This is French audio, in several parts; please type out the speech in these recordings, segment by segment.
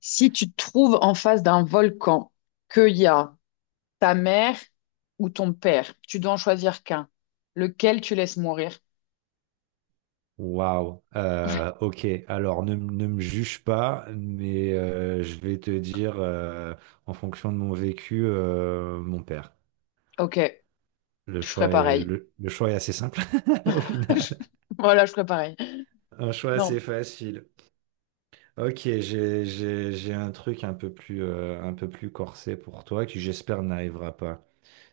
Si tu te trouves en face d'un volcan, qu'il y a ta mère ou ton père, tu dois en choisir qu'un. Lequel tu laisses mourir? Waouh. Ok. Alors, ne me juge pas, mais je vais te dire, en fonction de mon vécu, mon père. Ok, Le je ferais choix est, pareil. le, le choix est assez simple, au Je- final. Voilà, je ferais pareil. Un choix assez Non. facile. Ok, j'ai un truc un peu plus corsé pour toi qui, j'espère, n'arrivera pas.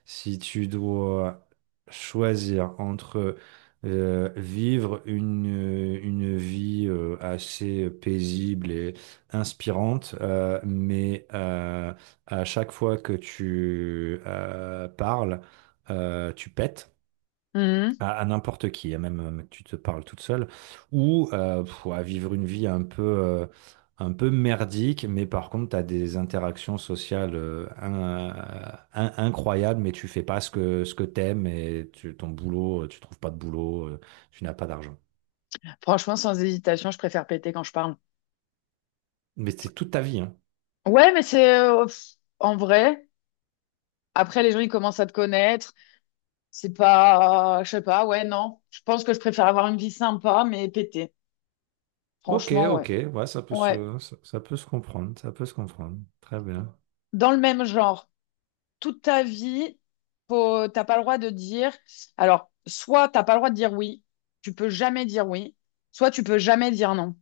Si tu dois choisir entre vivre une vie assez paisible et inspirante, mais à chaque fois que tu parles, tu pètes Mhm. à n'importe qui, à même que tu te parles toute seule, ou à vivre une vie un peu merdique, mais par contre, tu as des interactions sociales incroyables, mais tu fais pas ce que t'aimes et ton boulot, tu trouves pas de boulot, tu n'as pas d'argent. Franchement, sans hésitation, je préfère péter quand je parle. Mais c'est toute ta vie, hein. Ouais, mais c'est pff, en vrai. Après, les gens, ils commencent à te connaître. C'est pas, je sais pas, ouais, non. Je pense que je préfère avoir une vie sympa, mais péter. Ok, Franchement, ouais. ok, ouais, ça peut Ouais. se, ça, ça peut se comprendre, ça peut se comprendre. Très bien. Dans le même genre. Toute ta vie, faut, t'as pas le droit de dire. Alors, soit t'as pas le droit de dire oui, tu peux jamais dire oui, soit tu peux jamais dire non.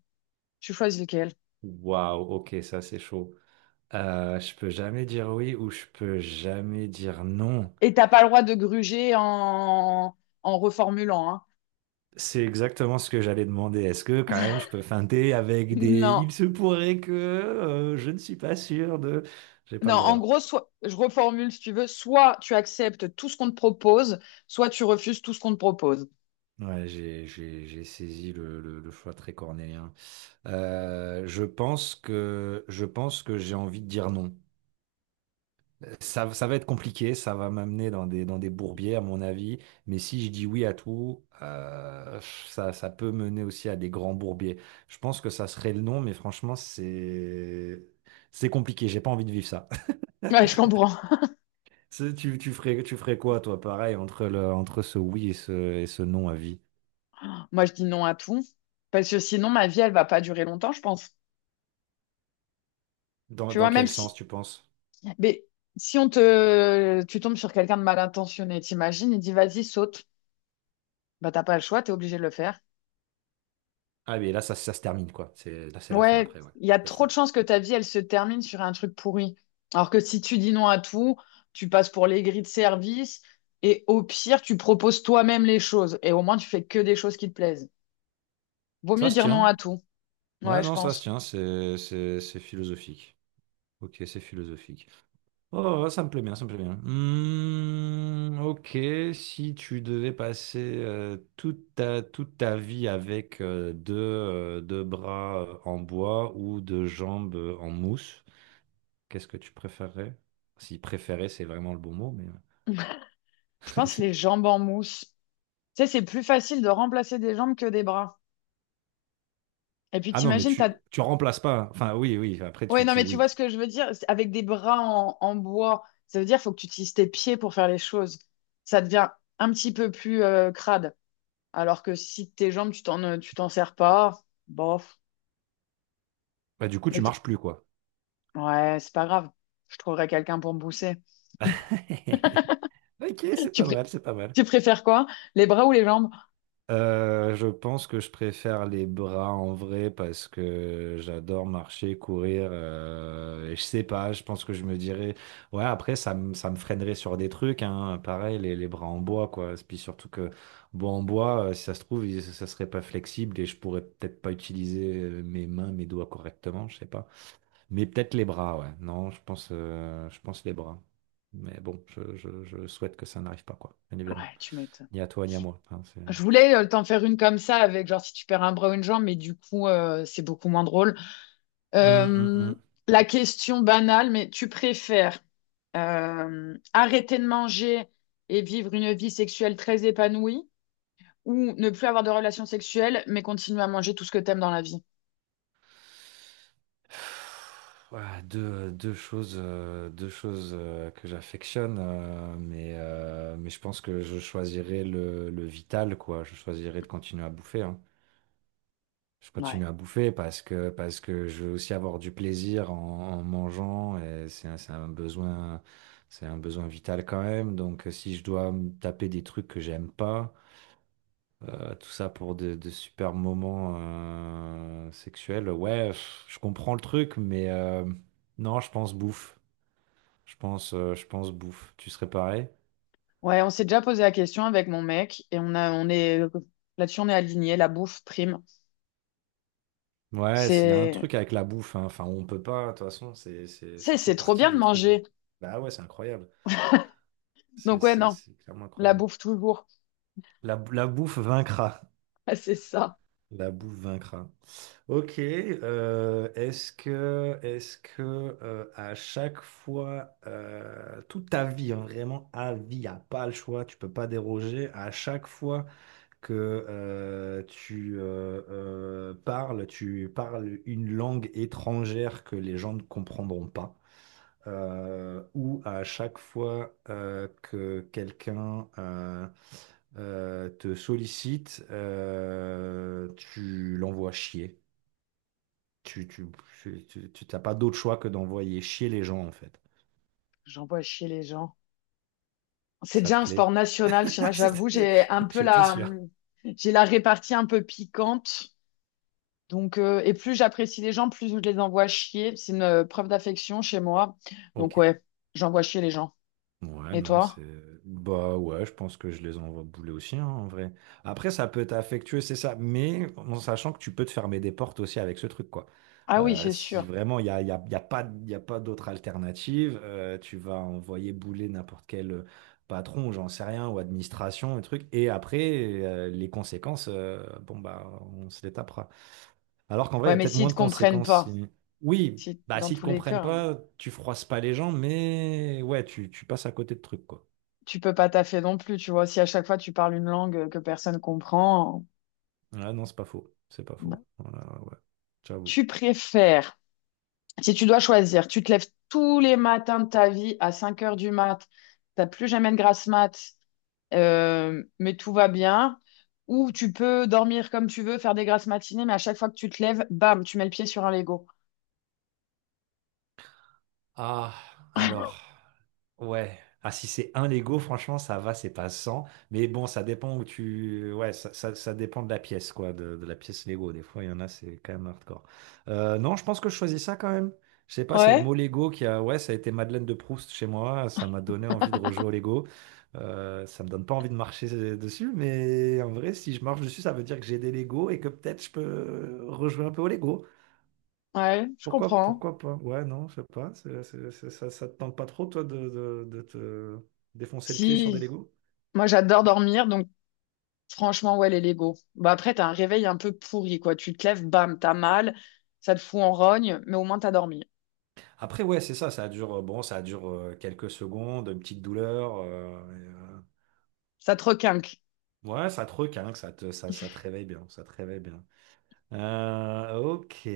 Tu choisis lequel. Waouh, ok, ça c'est chaud. Je peux jamais dire oui ou je peux jamais dire non. Et t'as pas le droit de gruger en, en reformulant, hein. C'est exactement ce que j'allais demander. Est-ce que quand même je peux feinter avec des Non, il se pourrait que je ne suis pas sûr de. J'ai pas non. le En droit. gros, soit je reformule si tu veux. Soit tu acceptes tout ce qu'on te propose, soit tu refuses tout ce qu'on te propose. Ouais, j'ai saisi le choix très cornélien. Je pense que j'ai envie de dire non. Ça va être compliqué, ça va m'amener dans des bourbiers, à mon avis. Mais si je dis oui à tout, ça, ça peut mener aussi à des grands bourbiers. Je pense que ça serait le non, mais franchement, c'est compliqué. J'ai pas envie de vivre ça. Ouais, je comprends. Tu ferais quoi, toi, pareil, entre entre ce oui et ce non à vie? Moi, je dis non à tout parce que sinon, ma vie, elle va pas durer longtemps, je pense. Dans, Tu vois, dans même quel sens, si... tu penses? Mais si on te, tu tombes sur quelqu'un de mal intentionné, t'imagines, il dit vas-y, saute. Bah, t'as pas le choix, t'es obligé de le faire. Ah, mais là, ça se termine, quoi. C'est, là, c'est la fin Ouais, après, ouais. il y a C'est trop de ça. chances que ta vie, elle se termine sur un truc pourri. Alors que si tu dis non à tout, tu passes pour l'aigri de service et au pire, tu proposes toi-même les choses et au moins, tu fais que des choses qui te plaisent. Vaut mieux Ça se dire non à tient. tout. Ouais, Ouais, je non, ça se pense. tient. C'est philosophique. Ok, c'est philosophique. Oh, oh, oh, ça me plaît bien, ça me plaît bien. Hmm, ok, si tu devais passer toute ta vie avec deux bras en bois ou deux jambes en mousse, qu'est-ce que tu préférerais? Si préférer, c'est vraiment le bon mot, mais... Je pense les jambes en mousse. Tu sais, c'est plus facile de remplacer des jambes que des bras. Et puis Ah non, mais t'imagines, tu, t'as... tu remplaces pas, hein. Enfin, oui, oui, après, Ouais, non, mais tu oui. vois ce que je veux dire? C'est avec des bras en, en bois, ça veut dire faut que tu utilises tes pieds pour faire les choses. Ça devient un petit peu plus crade. Alors que si tes jambes, tu t'en sers pas, bof. Bah, du coup, tu Mais t- marches plus, quoi. ouais, c'est pas grave. Je trouverai quelqu'un pour me pousser. Ok, c'est Tu, pas pré- mal, c'est pas mal. tu préfères quoi? Les bras ou les jambes? Je pense que je préfère les bras en vrai parce que j'adore marcher, courir. Et je sais pas, je pense que je me dirais. Ouais, après, ça me freinerait sur des trucs, hein. Pareil, les bras en bois, quoi. Puis surtout que, bois en bois, si ça se trouve, ça serait pas flexible et je pourrais peut-être pas utiliser mes mains, mes doigts correctement, je sais pas. Mais peut-être les bras, ouais. Non, je pense les bras. Mais bon, je souhaite que ça n'arrive pas, quoi. Bien évidemment. Ouais, tu m'étonnes. Ni à toi, ni à moi, hein, c'est... Je voulais t'en faire une comme ça, avec genre si tu perds un bras ou une jambe, mais du coup, c'est beaucoup moins drôle. Euh, hum. la question banale, mais tu préfères arrêter de manger et vivre une vie sexuelle très épanouie, ou ne plus avoir de relations sexuelles, mais continuer à manger tout ce que t'aimes dans la vie. Voilà, deux choses que j'affectionne, mais je pense que je choisirais le vital, quoi. Je choisirais de continuer à bouffer, hein. Je Ouais. continue à bouffer parce que je veux aussi avoir du plaisir en mangeant et c'est un besoin vital quand même. Donc, si je dois me taper des trucs que j'aime pas, tout ça pour de super moments sexuels. Ouais, je comprends le truc, mais non, je pense bouffe. Je pense bouffe. Tu serais pareil? Ouais, on s'est déjà posé la question avec mon mec et on est, là-dessus, on est aligné, la bouffe prime. Ouais, s'il y a un C'est, truc avec la bouffe, hein. Enfin, on peut pas, de toute façon, c'est, ça fait c'est trop partie bien de des trucs. manger. Bah ouais, c'est incroyable. Donc C'est, ouais, c'est, non, c'est clairement la incroyable. bouffe toujours. La bouffe vaincra. C'est ça. La bouffe vaincra. Ok. Est-ce que à chaque fois, toute ta vie, hein, vraiment à vie, y a pas le choix, tu peux pas déroger. À chaque fois que tu parles, tu parles une langue étrangère que les gens ne comprendront pas où à chaque fois que quelqu'un te sollicite, tu l'envoies chier. Tu, tu, t'as pas d'autre choix que d'envoyer chier les gens, en fait. J'envoie chier les gens. C'est Ça te déjà un sport plaît? national chez moi, j'avoue, C'était- j'ai un peu J'étais la, sûr. j'ai la répartie un peu piquante. Donc, et plus j'apprécie les gens, plus je les envoie chier. C'est une preuve d'affection chez moi. Donc, Ok. ouais, j'envoie chier les gens. Ouais, Et non, c'est... toi? Bah ouais, je pense que je les envoie bouler aussi, hein, en vrai. Après, ça peut être affectueux, c'est ça, mais en sachant que tu peux te fermer des portes aussi avec ce truc, quoi. Ah oui, c'est Si sûr. vraiment il n'y a, y a, y a pas d'autre alternative, tu vas envoyer bouler n'importe quel patron, j'en sais rien, ou administration, un truc, et après, les conséquences, bon, bah, on se les tapera. Alors qu'en vrai, il y Ouais, a mais peut-être s'ils moins te de comprennent conséquences pas, si... Oui, si bah dans s'ils te tous les comprennent cas, pas, tu froisses pas les gens, mais ouais, tu passes à côté de trucs, quoi. tu peux pas taffer non plus, tu vois. Si à chaque fois tu parles une langue que personne comprend, Ah non, c'est pas faux. C'est pas bah, faux. Voilà, ouais. J'avoue. tu préfères, si tu dois choisir, tu te lèves tous les matins de ta vie à 5 heures du mat, t'as plus jamais de grasse mat. Mais tout va bien. Ou tu peux dormir comme tu veux, faire des grasses matinées, mais à chaque fois que tu te lèves, bam, tu mets le pied sur un Lego. Ah, alors. Ouais. Ah, si c'est un Lego, franchement, ça va, c'est pas 100. Mais bon, ça dépend où tu. Ouais, ça dépend de la pièce, quoi, de la pièce Lego. Des fois, il y en a, c'est quand même hardcore. Non, je pense que je choisis ça quand même. Je sais pas, c'est le Ouais. mot Lego qui a. Ouais, ça a été Madeleine de Proust chez moi. Ça m'a donné envie de rejouer au Lego. Ça me donne pas envie de marcher dessus, mais en vrai, si je marche dessus, ça veut dire que j'ai des Lego et que peut-être je peux rejouer un peu au Lego. Ouais, je Pourquoi, comprends. pourquoi pas? Ouais, non, je sais pas. Ça, ça te tente pas trop, toi, de, de te défoncer le pied sur des Si, Legos? moi j'adore dormir, donc franchement, ouais, les Lego. Bah après, t'as un réveil un peu pourri, quoi. Tu te lèves, bam, t'as mal, ça te fout en rogne, mais au moins t'as dormi. Après, ouais, c'est ça, bon, ça dure quelques secondes, une petite douleur. Et, Ça te requinque. ouais, ça te requinque, ça te réveille bien, ça te réveille bien. Ok,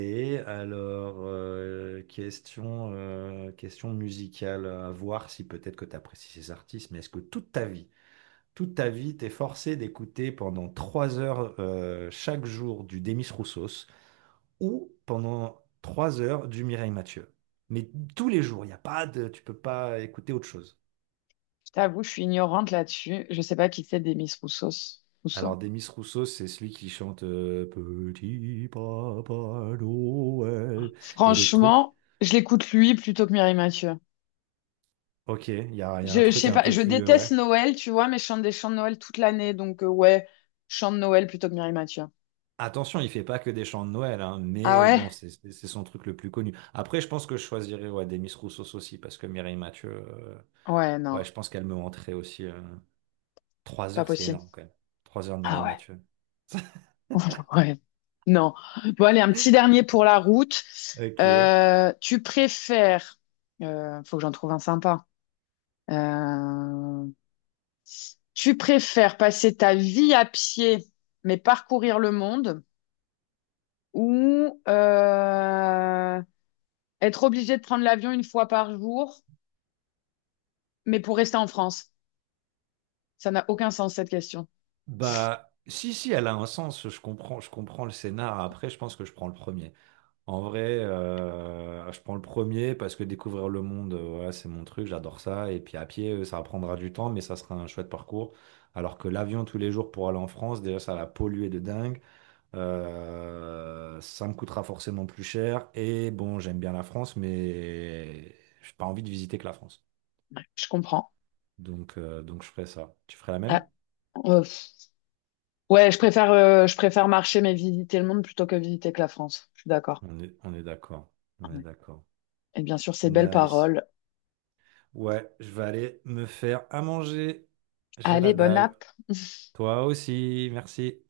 alors, question musicale, à voir si peut-être que tu apprécies ces artistes, mais est-ce que toute ta vie, t'es forcé d'écouter pendant 3 heures chaque jour du Demis Roussos ou pendant 3 heures du Mireille Mathieu. Mais tous les jours, il y a pas de, tu peux pas écouter autre chose. Je t'avoue, je suis ignorante là-dessus. Je sais pas qui c'est des Miss Roussos. Alors Rousseau. Demis Roussos, c'est celui qui chante Petit Papa Noël et d'autres trucs. Franchement, je l'écoute lui plutôt que Mireille Mathieu. Ok, il y a un Je truc sais un pas, peu je plus, déteste ouais. Noël, tu vois, mais je chante des chants de Noël toute l'année, donc ouais, chant de Noël plutôt que Mireille Mathieu. Attention, il fait pas que des chants de Noël, hein, Ah mais ouais? bon, c'est son truc le plus connu. Après, je pense que je choisirais ouais, Demis Roussos aussi, parce que Mireille Mathieu. Ouais, Ouais, non, je pense qu'elle me rentrait aussi. Trois pas heures, c'est possible. énorme quand même. 3 heures de Ah Mireille ouais. Mathieu. Ouais. Non. Bon, allez, un petit dernier pour la route. Ok. Tu préfères, faut que j'en trouve un sympa. Euh, tu préfères passer ta vie à pied, mais parcourir le monde, ou être obligé de prendre l'avion 1 fois par jour, mais pour rester en France? Ça n'a aucun sens cette question. Bah, si, si, elle a un sens. Je comprends le scénar. Après, je pense que je prends le premier. En vrai, je prends le premier parce que découvrir le monde, voilà, c'est mon truc. J'adore ça. Et puis à pied, ça prendra du temps, mais ça sera un chouette parcours. Alors que l'avion tous les jours pour aller en France, déjà, ça va polluer de dingue. Ça me coûtera forcément plus cher. Et bon, j'aime bien la France, mais j'ai pas envie de visiter que la France. Ouais, je comprends. Donc je ferai ça. Tu ferais la même? Ah, euh, ouais, je préfère marcher mais visiter le monde plutôt que visiter que la France. Je suis d'accord. On est d'accord. On est Ouais. d'accord. Et bien sûr, ces belles Nice. paroles. Ouais, je vais aller me faire à manger. J'ai la Allez, bonne dalle. app. Toi aussi, merci.